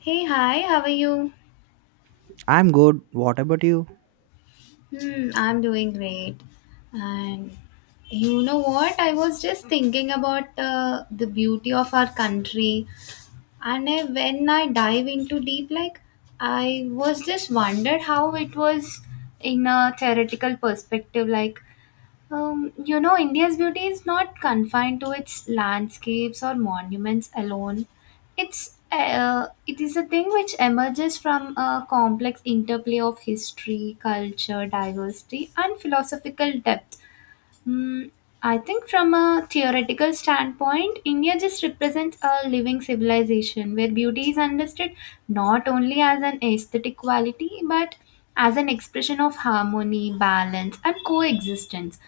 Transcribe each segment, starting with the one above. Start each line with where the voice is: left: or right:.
left: Hey, hi, how are you?
right: I'm good. What about you?
left: Hmm, I'm doing great. And you know what? I was just thinking about the beauty of our country. And when I dive into deep, I was just wondered how it was in a theoretical perspective. You know, India's beauty is not confined to its landscapes or monuments alone. It is a thing which emerges from a complex interplay of history, culture, diversity, and philosophical depth. Hmm, I think from a theoretical standpoint, India just represents a living civilization where beauty is understood not only as an aesthetic quality but as an expression of harmony, balance, and coexistence.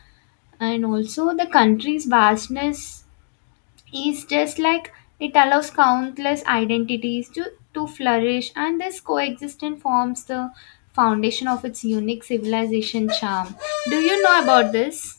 left: And also, the country's vastness is just like it allows countless identities to flourish, and this coexistence forms the foundation of its unique civilization charm. Do you know about this?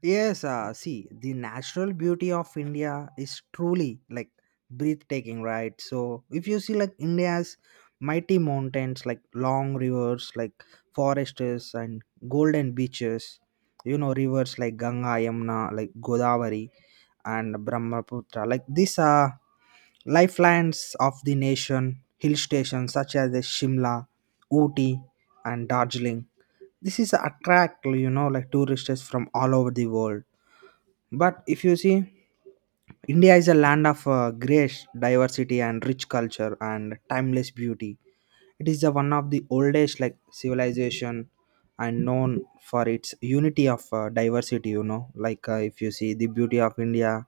right: Yes, see, the natural beauty of India is truly like breathtaking, right? So, if you see like India's mighty mountains, like long rivers, like forests, and golden beaches, you know, rivers like Ganga, Yamuna, like Godavari, and Brahmaputra, like these are lifelines of the nation, hill stations such as the Shimla, Ooty, and Darjeeling. This is attract you know like tourists from all over the world. But if you see, India is a land of grace, diversity, and rich culture and timeless beauty. It is the one of the oldest like civilization and known for its unity of diversity. You know, like if you see the beauty of India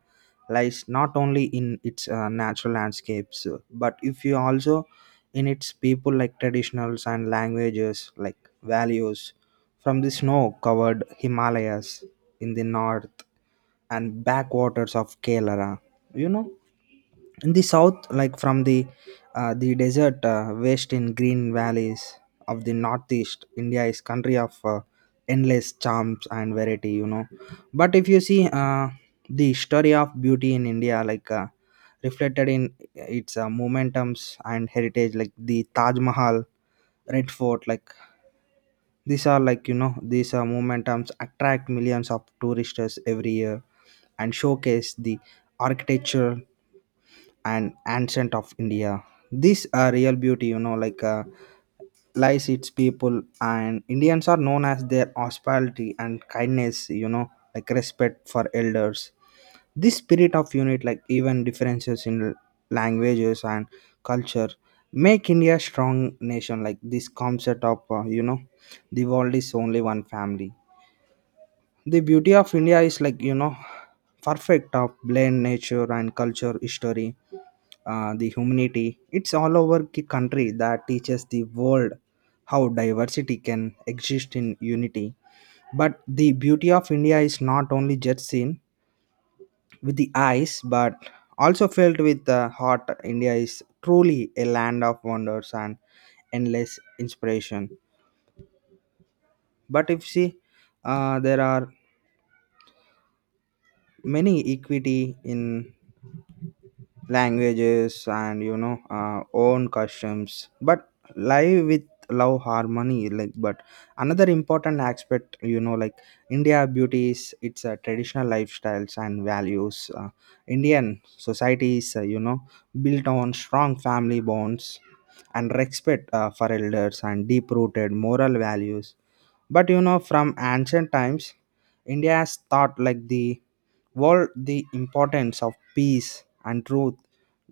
right: lies not only in its natural landscapes, but if you also in its people like traditionals and languages like values from the snow-covered Himalayas in the north and backwaters of Kerala. You know in the south like from the desert waste in green valleys of the northeast, India is country of endless charms and variety, you know. But if you see, the story of beauty in India, like reflected in its momentums and heritage like the Taj Mahal, Red Fort, like these are like you know these momentums attract millions of tourists every year and showcase the architecture and ancient of India. This real beauty, you know, like lies its people, and Indians are known as their hospitality and kindness, you know, like respect for elders. This spirit of unit, like even differences in languages and culture, make India strong nation. Like this concept of, you know, the world is only one family. The beauty of India is like, you know, perfect of blend nature and culture history the humanity. It's all over the country that teaches the world how diversity can exist in unity. But the beauty of India is not only just seen with the eyes, but also felt with the heart. India is truly a land of wonders and endless inspiration. But if see, there are many equity in languages and you know own customs but live with love harmony like but another important aspect you know like India beauties its traditional lifestyles and values. Indian societies, you know, built on strong family bonds and respect for elders and deep rooted moral values but you know, from ancient times, India has taught like the world the importance of peace and truth,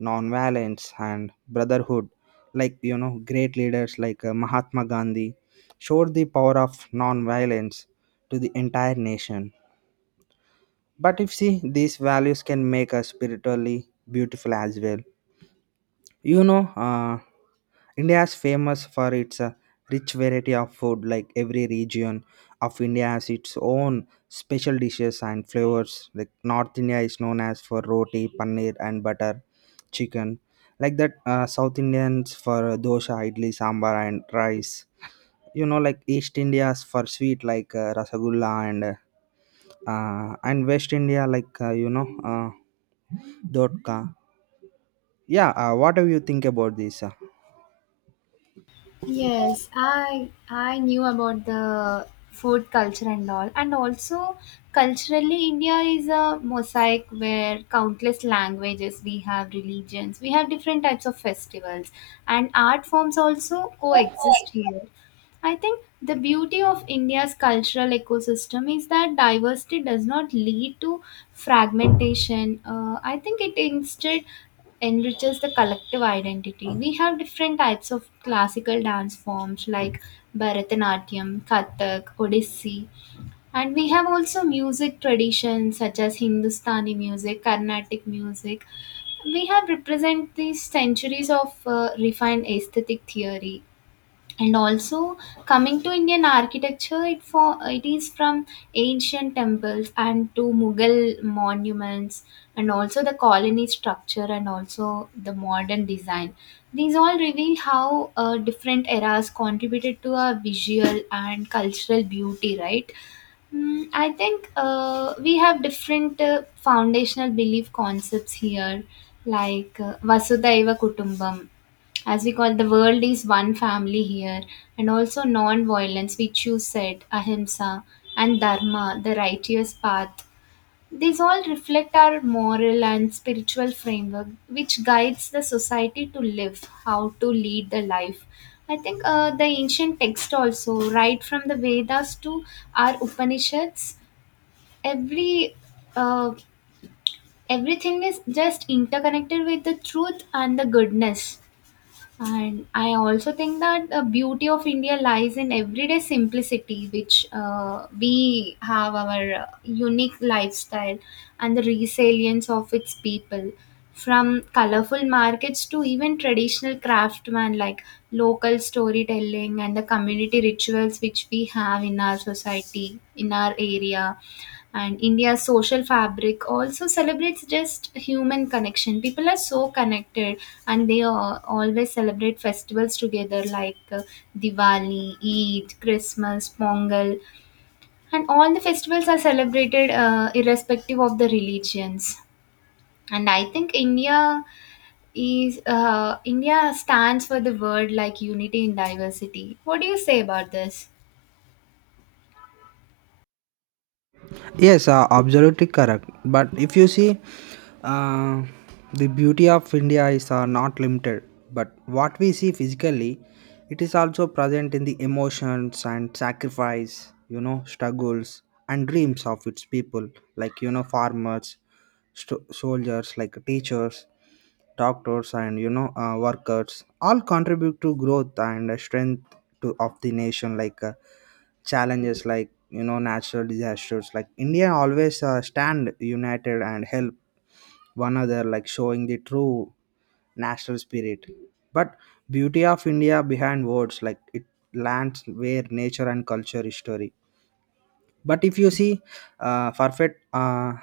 right: non-violence and brotherhood. Like you know, great leaders like Mahatma Gandhi showed the power of non-violence to the entire nation. But if see, these values can make us spiritually beautiful as well. You know, India is famous for its rich variety of food. Like every region of India has its own special dishes and flavors. Like North India is known as for roti, paneer, and butter chicken. Like that, South Indians for dosha, idli, sambar, and rice. You know, like East India's for sweet like rasagulla and West India like you know dodka. Yeah, what do you think about this?
left: Yes, I knew about the food culture and all, and also culturally, India is a mosaic where countless languages we have, religions we have, different types of festivals, and art forms also coexist here. I think the beauty of India's cultural ecosystem is that diversity does not lead to fragmentation. I think it instead enriches the collective identity. We have different types of classical dance forms like Bharatanatyam, Kathak, Odissi, and we have also music traditions such as Hindustani music, Carnatic music. We have represent these centuries of refined aesthetic theory, and also coming to Indian architecture, it is from ancient temples and to Mughal monuments, and also the colony structure and also the modern design. These all reveal how different eras contributed to our visual and cultural beauty, right? Mm, I think we have different foundational belief concepts here, like Vasudhaiva Kutumbam, as we call the world is one family here, and also non violence, which you said, Ahimsa, and Dharma, the righteous path. These all reflect our moral and spiritual framework, which guides the society to live, how to lead the life. I think the ancient text also, right from the Vedas to our Upanishads, every uh, everything is just interconnected with the truth and the goodness. And I also think that the beauty of India lies in everyday simplicity, which we have our unique lifestyle and the resilience of its people. From colorful markets to even traditional craftsmen like local storytelling and the community rituals which we have in our society, in our area, and India's social fabric also celebrates just human connection. People are so connected, and they always celebrate festivals together like Diwali, Eid, Christmas, Pongal, and all the festivals are celebrated irrespective of the religions. And I think India stands for the word like unity in diversity. What do you say about this?
right: Yes, absolutely correct. But if you see, uh, the beauty of India is not limited, but what we see physically, it is also present in the emotions and sacrifice, you know, struggles and dreams of its people, like, you know, farmers, soldiers, like teachers, doctors and you know workers all contribute to growth and strength to, of the nation. Like challenges like you know natural disasters, like India always stand united and help one another, like showing the true national spirit. But beauty of India behind words, like it lands where nature and culture is story. But if you see, perfect,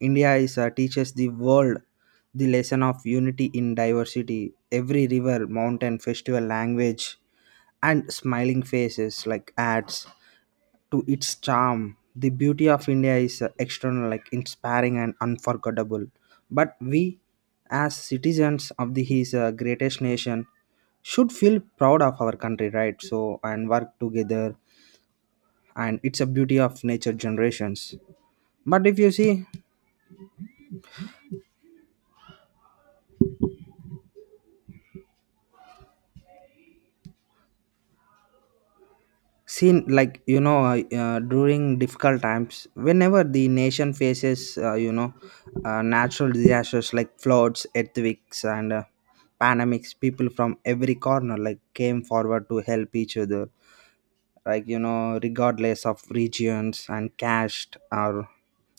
right: India is teaches the world the lesson of unity in diversity. Every river, mountain, festival, language and smiling faces like adds to its charm. The beauty of India is external like inspiring and unforgettable, but we as citizens of the his greatest nation should feel proud of our country, right? So and work together, and it's a beauty of nature generations. But if you see, seen like you know during difficult times, whenever the nation faces you know natural disasters like floods, earthquakes and pandemics, people from every corner like came forward to help each other, like you know regardless of regions and caste or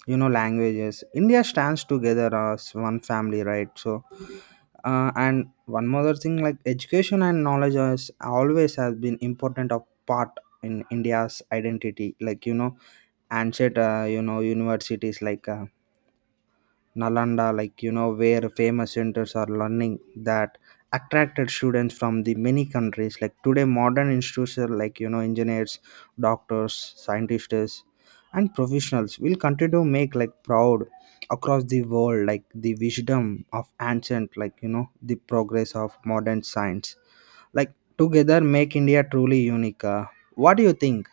right: you know languages, India stands together as one family, right? So and one more thing, like education and knowledge has always has been important of part in India's identity like you know and said you know universities like Nalanda, like you know, where famous centers are learning that attracted students from the many countries. Like today, modern institutes are like you know, engineers, doctors, scientists, and professionals will continue to make like proud across the world, like the wisdom of ancient, like you know, the progress of modern science. Like together, make India truly unique. What do you think?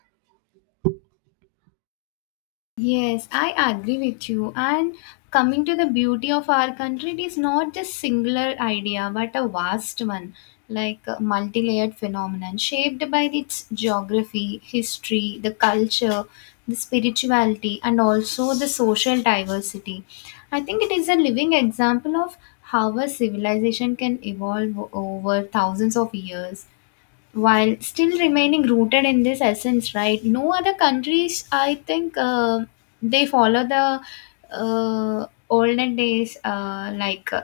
left: Yes, I agree with you. And coming to the beauty of our country, it is not just singular idea, but a vast one, like a multi-layered phenomenon shaped by its geography, history, the culture, the spirituality, and also the social diversity. I think it is a living example of how a civilization can evolve over thousands of years while still remaining rooted in this essence, right? No other countries I think they follow the olden days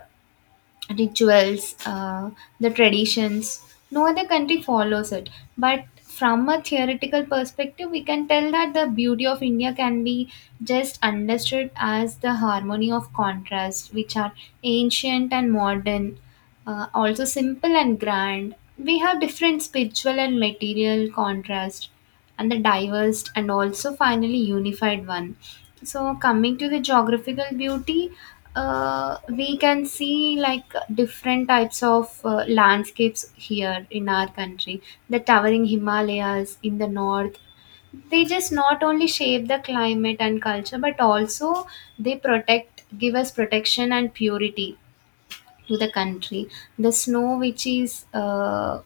left: rituals, the traditions. No other country follows it. But from a theoretical perspective, we can tell that the beauty of India can be just understood as the harmony of contrast, which are ancient and modern, also simple and grand. We have different spiritual and material contrast and the diverse and also finally unified one. So, coming to the geographical beauty, we can see like different types of landscapes here in our country. The towering Himalayas in the north, they just not only shape the climate and culture, but also they protect, give us protection and purity to the country. The snow, which is uh,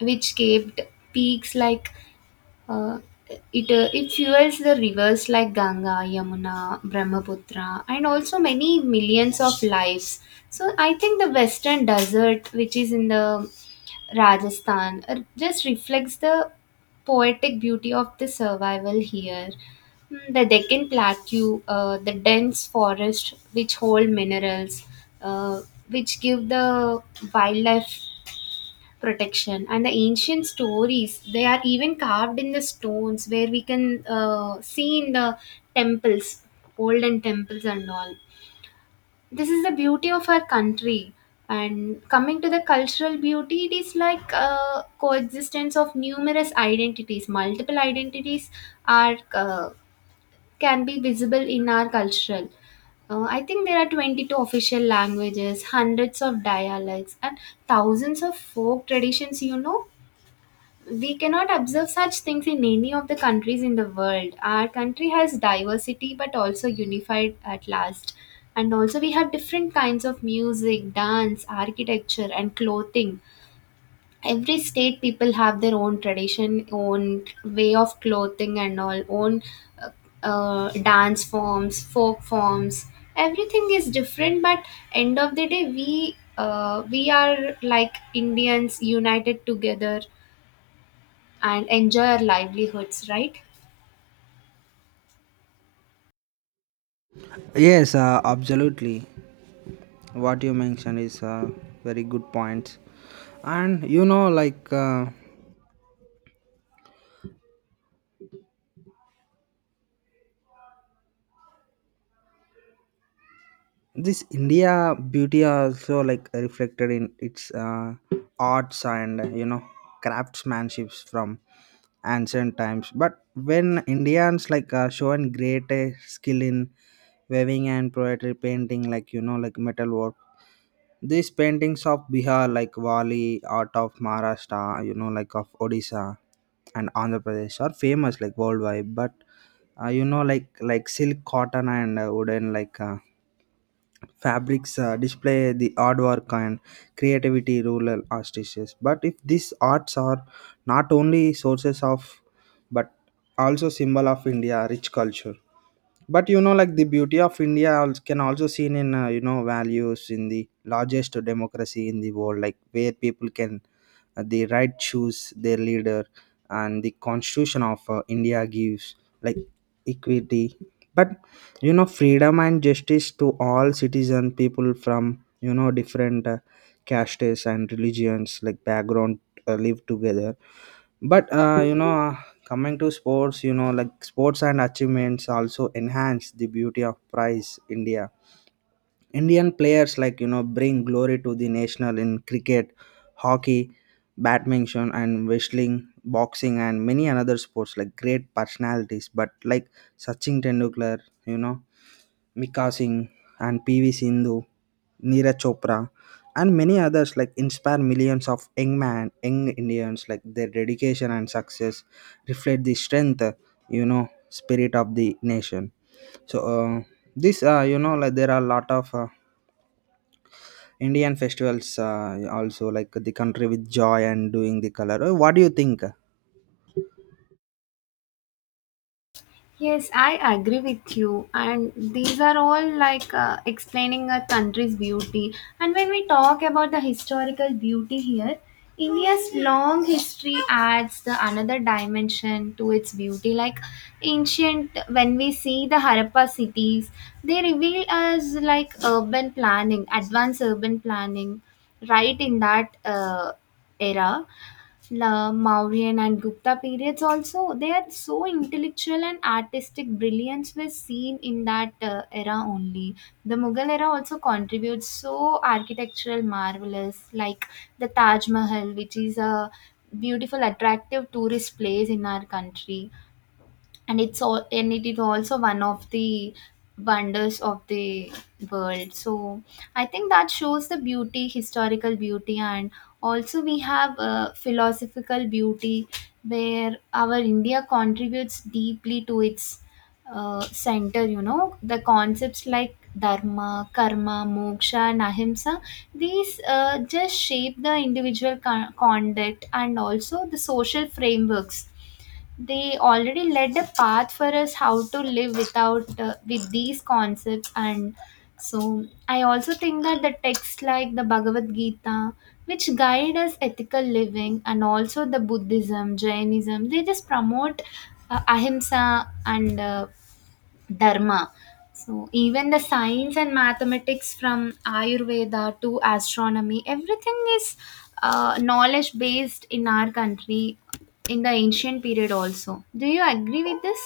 left: which capped peaks like uh, it fuels the rivers like Ganga, Yamuna, Brahmaputra, and also many millions of lives. So I think the western desert, which is in the Rajasthan, just reflects the poetic beauty of the survival here. Mm, the Deccan Plateau, the dense forest which hold minerals, uh, which give the wildlife protection, and the ancient stories, they are even carved in the stones, where we can see in the temples, olden temples, and all this is the beauty of our country. And coming to the cultural beauty, it is like coexistence of numerous identities. Multiple identities are can be visible in our cultural I think there are 22 official languages, hundreds of dialects, and thousands of folk traditions, you know, we cannot observe such things in any of the countries in the world. Our country has diversity but also unified at last. And also, we have different kinds of music, dance, architecture, and clothing. Every state people have their own tradition, own way of clothing, and all own uh, dance forms, folk forms. Everything is different, but end of the day, we are like Indians united together and enjoy our livelihoods, right?
right: Yes, absolutely. What you mentioned is a very good point, and you know like this India beauty also like reflected in its arts and you know craftsmanships from ancient times but when Indians like shown great skill in weaving and poetry, painting, like you know like metal work. These paintings of Bihar, like Wali art of Maharashtra, you know, like of Odisha and Andhra Pradesh, are famous like worldwide. But you know, like silk, cotton, and wooden like fabrics display the artwork and creativity rural artists. But if these arts are not only sources of, but also symbol of India rich culture, but you know like the beauty of India can also seen in you know values in the largest democracy in the world, like where people can the right choose their leader and the constitution of India gives like equity but you know freedom and justice to all citizen. People from you know different castes and religions like background live together but you know coming to sports, you know, like sports and achievements also enhance the beauty of prize India. Indian players like you know bring glory to the national in cricket, hockey, badminton, and wrestling, boxing, and many another sports. Like great personalities, but like Sachin Tendulkar, you know Mika Singh and PV Sindhu, Neeraj Chopra, and many others like inspire millions of young man, young Indians. Like their dedication and success reflect the strength, you know, spirit of the nation. So this, you know, like there are a lot of Indian festivals also like the country with joy and doing the color. What do you think?
left: Yes, I agree with you. And these are all like explaining a country's beauty. And when we talk about the historical beauty here, India's long history adds the another dimension to its beauty. Like ancient, when we see the Harappa cities, they reveal us like urban planning, advanced urban planning, right in that era. La Mauryan and Gupta periods also, they are so intellectual and artistic brilliance was seen in that era only. The Mughal era also contributes so architectural marvelous like the Taj Mahal, which is a beautiful attractive tourist place in our country, and it's all, and it is also one of the wonders of the world. So I think that shows the beauty, historical beauty, and also we have a philosophical beauty, where our India contributes deeply to its center. You know, the concepts like Dharma, Karma, Moksha, and Ahimsa, these just shape the individual conduct and also the social frameworks. They already led a path for us how to live without with these concepts. And so I also think that the texts like the Bhagavad Gita, which guide us ethical living, and also the Buddhism, Jainism, they just promote Ahimsa and Dharma. So, even the science and mathematics from Ayurveda to astronomy, everything is knowledge based in our country in the ancient period also. Do you agree with this?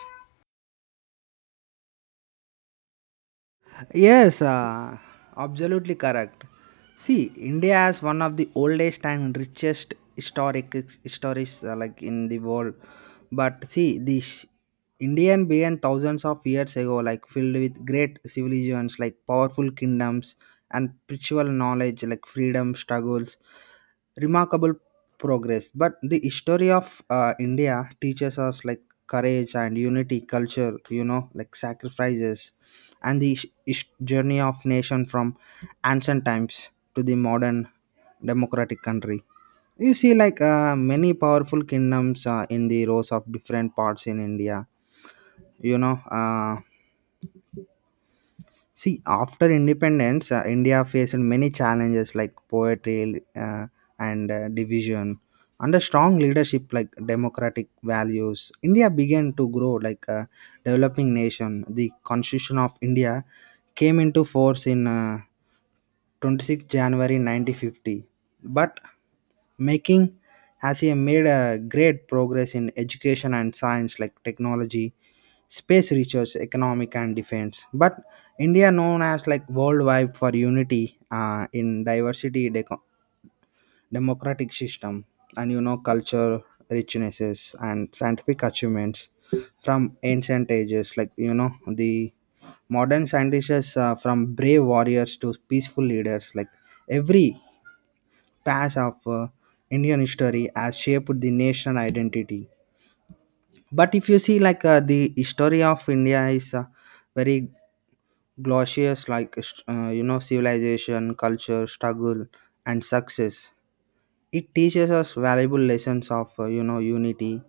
right: Yes, absolutely correct. See, India has one of the oldest and richest historic histories like in the world. But see, this Indian began thousands of years ago, like filled with great civilizations, like powerful kingdoms and spiritual knowledge, like freedom struggles, remarkable progress. But the history of India teaches us like courage and unity, culture, you know, like sacrifices, and the journey of nation from ancient times to the modern democratic country. You see like many powerful kingdoms in the rows of different parts in India, you know. See, after independence, India faced many challenges like poetry and division. Under strong leadership like democratic values, India began to grow like a developing nation. The constitution of India came into force in 26th january 1950, but making has he made a great progress in education and science like technology, space research, economic and defense. But India known as like worldwide for unity in diversity, democratic system and you know culture richnesses and scientific achievements from ancient ages like you know the modern scientists from brave warriors to peaceful leaders, like every patch of Indian history has shaped the national identity. But if you see, like the history of India is very glorious, like you know, civilization, culture, struggle, and success. It teaches us valuable lessons of you know unity,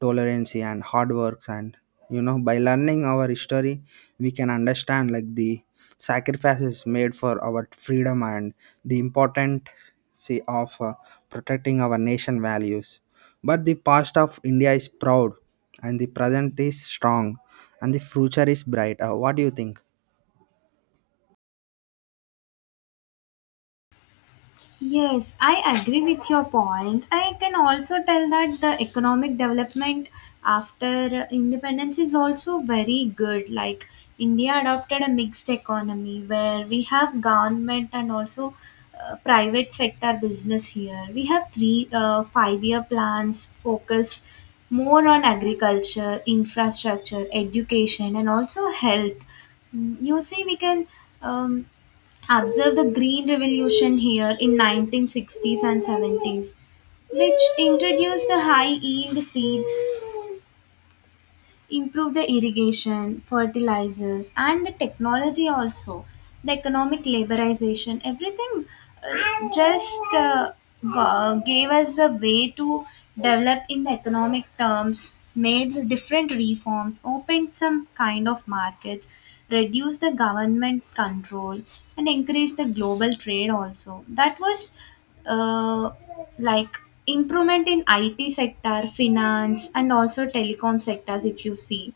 right: tolerance and hard works, and you know by learning our history we can understand like the sacrifices made for our freedom and the important see of protecting our nation values. But the past of India is proud, and the present is strong, and the future is bright. What do you think?
left: Yes, I agree with your point. I can also tell that the economic development after independence is also very good. Like India adopted a mixed economy where we have government and also private sector business here. We have three 5 year plans focused more on agriculture, infrastructure, education, and also health. Mm, you see, we can. Um, Observe the green revolution here in 1960s and 70s, which introduced the high yield seeds, improve the irrigation, fertilizers, and the technology also, the economic laborization, everything uh, just uh, gave us a way to develop in the economic terms, made the different reforms, opened some kind of markets, reduced the government control, and increased the global trade also. That was uh, like improvement in IT sector, finance, and also telecom sectors. If you see,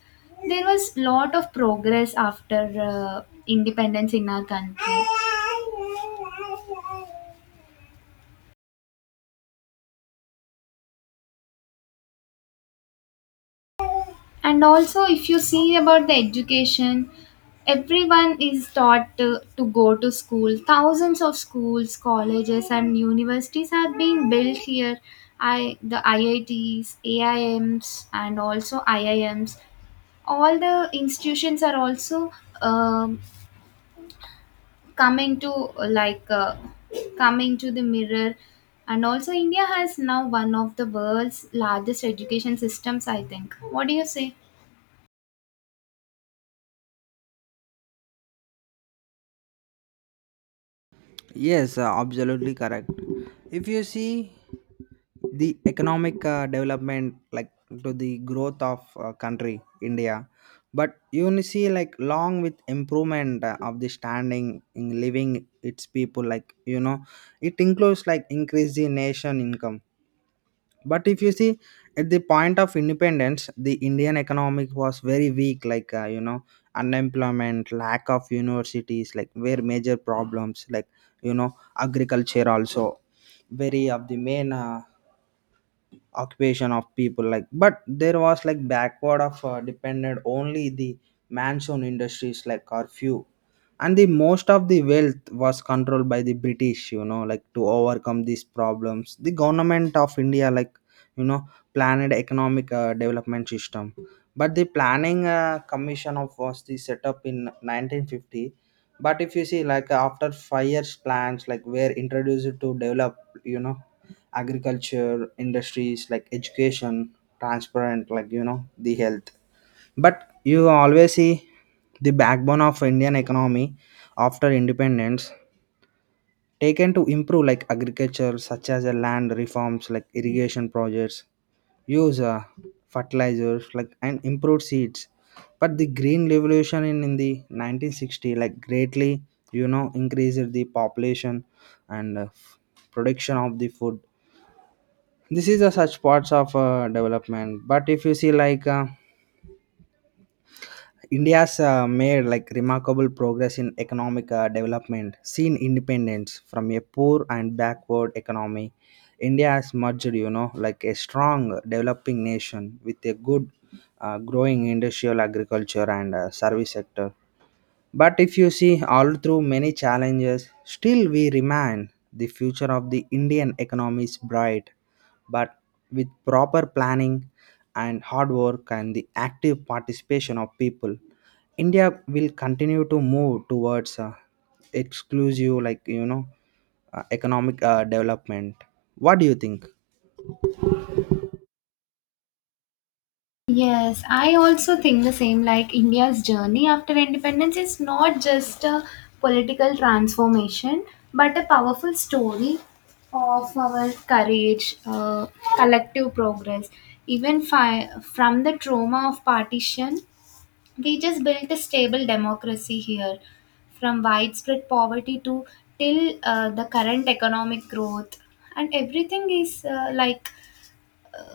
left: there was lot of progress after independence in our country. And also, if you see about the education, everyone is taught to go to school. Thousands of schools, colleges, and universities have been built here. I the IITs, AIMs, and also IIMs. All the institutions are also um, coming to coming to the mirror, and also India has now one of the world's largest education systems I think. What do you say?
right: Yes, absolutely correct. If you see the economic development, like to the growth of country India, but you only see like long with improvement of the standing in living its people, like it includes like increase the nation income. But if you see, at the point of independence the indian economic was very weak, like unemployment, lack of universities like were major problems, like you know agriculture also, very of the main occupation of people, like but there was like backward of depended only the mansion industries like are few, and the most of the wealth was controlled by the british, like to overcome these problems the government of india, like you know planned economic development system. But the planning commission of was the set up in 1950. But if you see, like after 5 years plans like were introduced to develop, you know agriculture, industries like education, transparent, like the health. But you always see the backbone of indian economy after independence taken to improve like agriculture such as a land reforms, like irrigation projects, use fertilizers, like and improved seeds. But the green revolution in the 1960 like greatly, increased the population and production of the food. This is a such parts of development. But if you see, like india's made like remarkable progress in economic development seen independence from a poor and backward economy, india has merged, like a strong developing nation with a good growing industrial, agriculture and service sector. But if you see, all through many challenges, still we remain the future of the Indian economy is bright. But with proper planning and hard work and the active participation of people, India will continue to move towards exclusive, like economic development. What do you think?
left: Yes, I also think the same. Like India's journey after independence is not just a political transformation, but a powerful story of our courage, collective progress. Even from the trauma of partition, we just built a stable democracy here, from widespread poverty to till the current economic growth, and everything is uh, like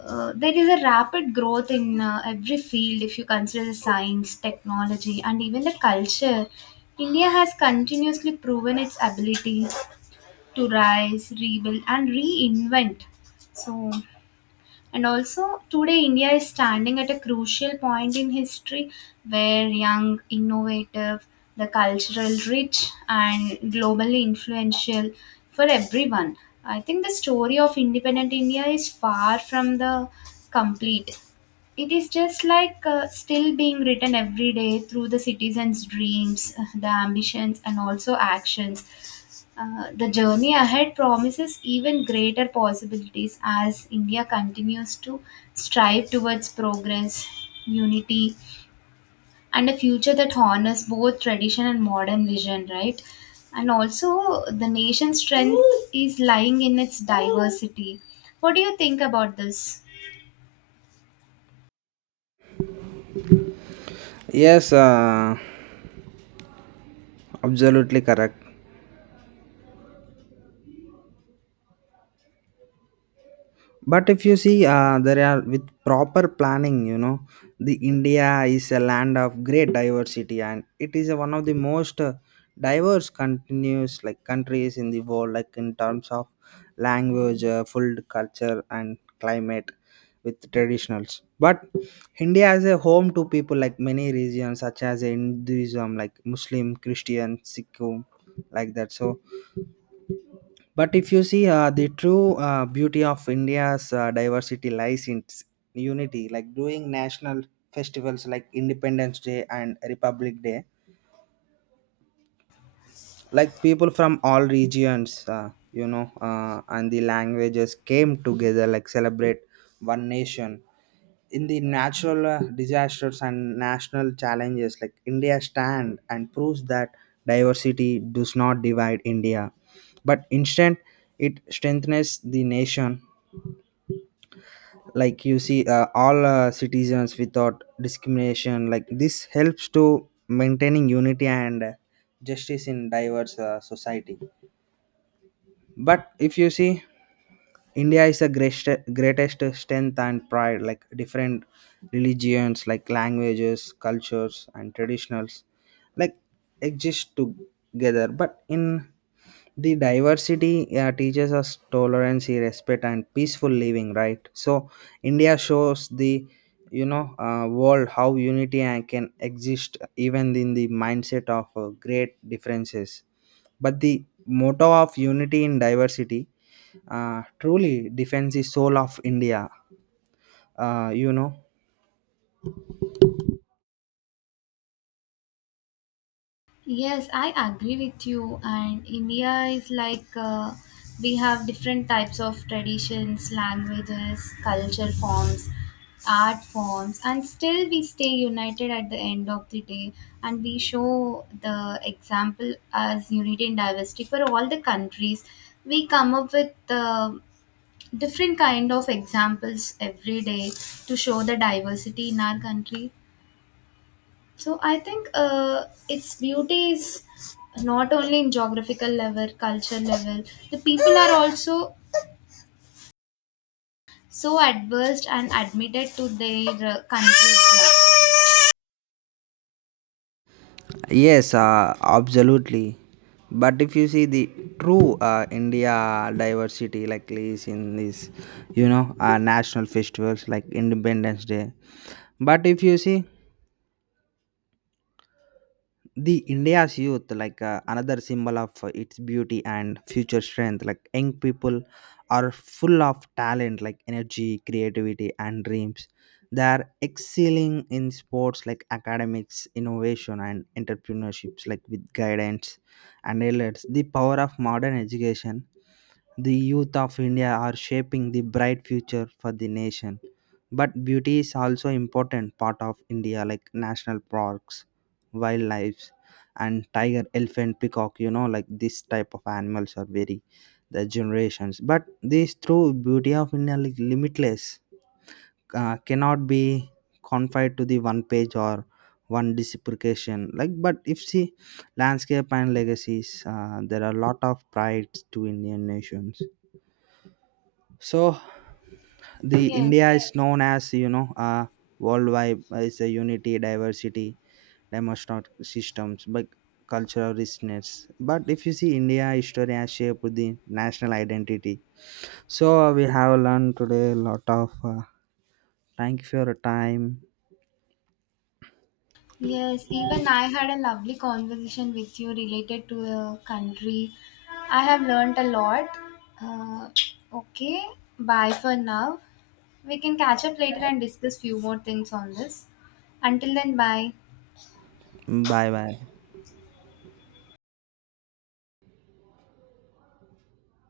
left: uh, there is a rapid growth in every field. If you consider science, technology, and even the culture, India has continuously proven its ability to rise, rebuild, and reinvent. So, and also, today India is standing at a crucial point in history, where young, innovative, the cultural rich, and globally influential for everyone. I think the story of independent India is far from the complete. It is just like still being written every day through the citizens' dreams, the ambitions, and also actions. The journey ahead promises even greater possibilities as India continues to strive towards progress, unity, and a future that honors both tradition and modern vision, right? And also, the nation's strength is lying in its diversity. What do you think about this?
right: Yes, absolutely correct. But if you see, there are with proper planning, the india is a land of great diversity, and it is one of the most diverse, continuous, like countries in the world, like in terms of language, food, culture, and climate, with traditionals. But india is a home to people like many regions such as hinduism, like muslim, christian, sikh, like that. So but if you see, the true beauty of India's diversity lies in its unity, like doing national festivals like Independence Day and Republic Day, like people from all regions, and the languages came together like celebrate one nation. In the natural disasters and national challenges, like india stand and proves that diversity does not divide india but instead it strengthens the nation. Like you see, all citizens without discrimination, like this helps to maintaining unity and justice in diverse society. But if you see, India is the greatest strength and pride. Like different religions, like languages, cultures, and traditionals, like exist together. But in the diversity teaches us tolerance, respect, and peaceful living. Right. So India shows the, world how unity and can exist even in the mindset of great differences. But the motto of unity in diversity truly defends the soul of India. Uh, you know.
left: Yes, I agree with you. And India is like we have different types of traditions, languages, culture forms, art forms, and still we stay united at the end of the day. And we show the example as unity and diversity for all the countries. We come up with different kind of examples every day to show the diversity in our country. So I think its beauty is not only in geographical level, culture level. The people are also so adverse and admitted to their countries.
right: Yes, absolutely. But if you see the true India diversity, like is in this, national festivals like Independence Day. But if you see the india's youth, like another symbol of its beauty and future strength, like young people are full of talent, like energy, creativity and dreams. They are excelling in sports like academics, innovation and entrepreneurships, like with guidance and alerts the power of modern education, the youth of India are shaping the bright future for the nation. But beauty is also important part of India, like national parks, wildlife and tiger, elephant, peacock, like this type of animals are very the generations. But this true beauty of India like limitless cannot be confined to the one page or one disprecation, like but if see landscape and legacies, there are a lot of prides to indian nations. So the
left: Yes,
right: India is known as, worldwide, is a unity, diversity, demonstrate systems, but cultural richness. But if you see India history has shaped the national identity. So we have learned today a lot of. Thank you for your time.
left: yes. Even I had a lovely conversation with you related to the country. I have learnt a lot. Uh, okay, bye for now. We can catch up later and discuss few more things on this. Until then, bye.
right: Bye bye.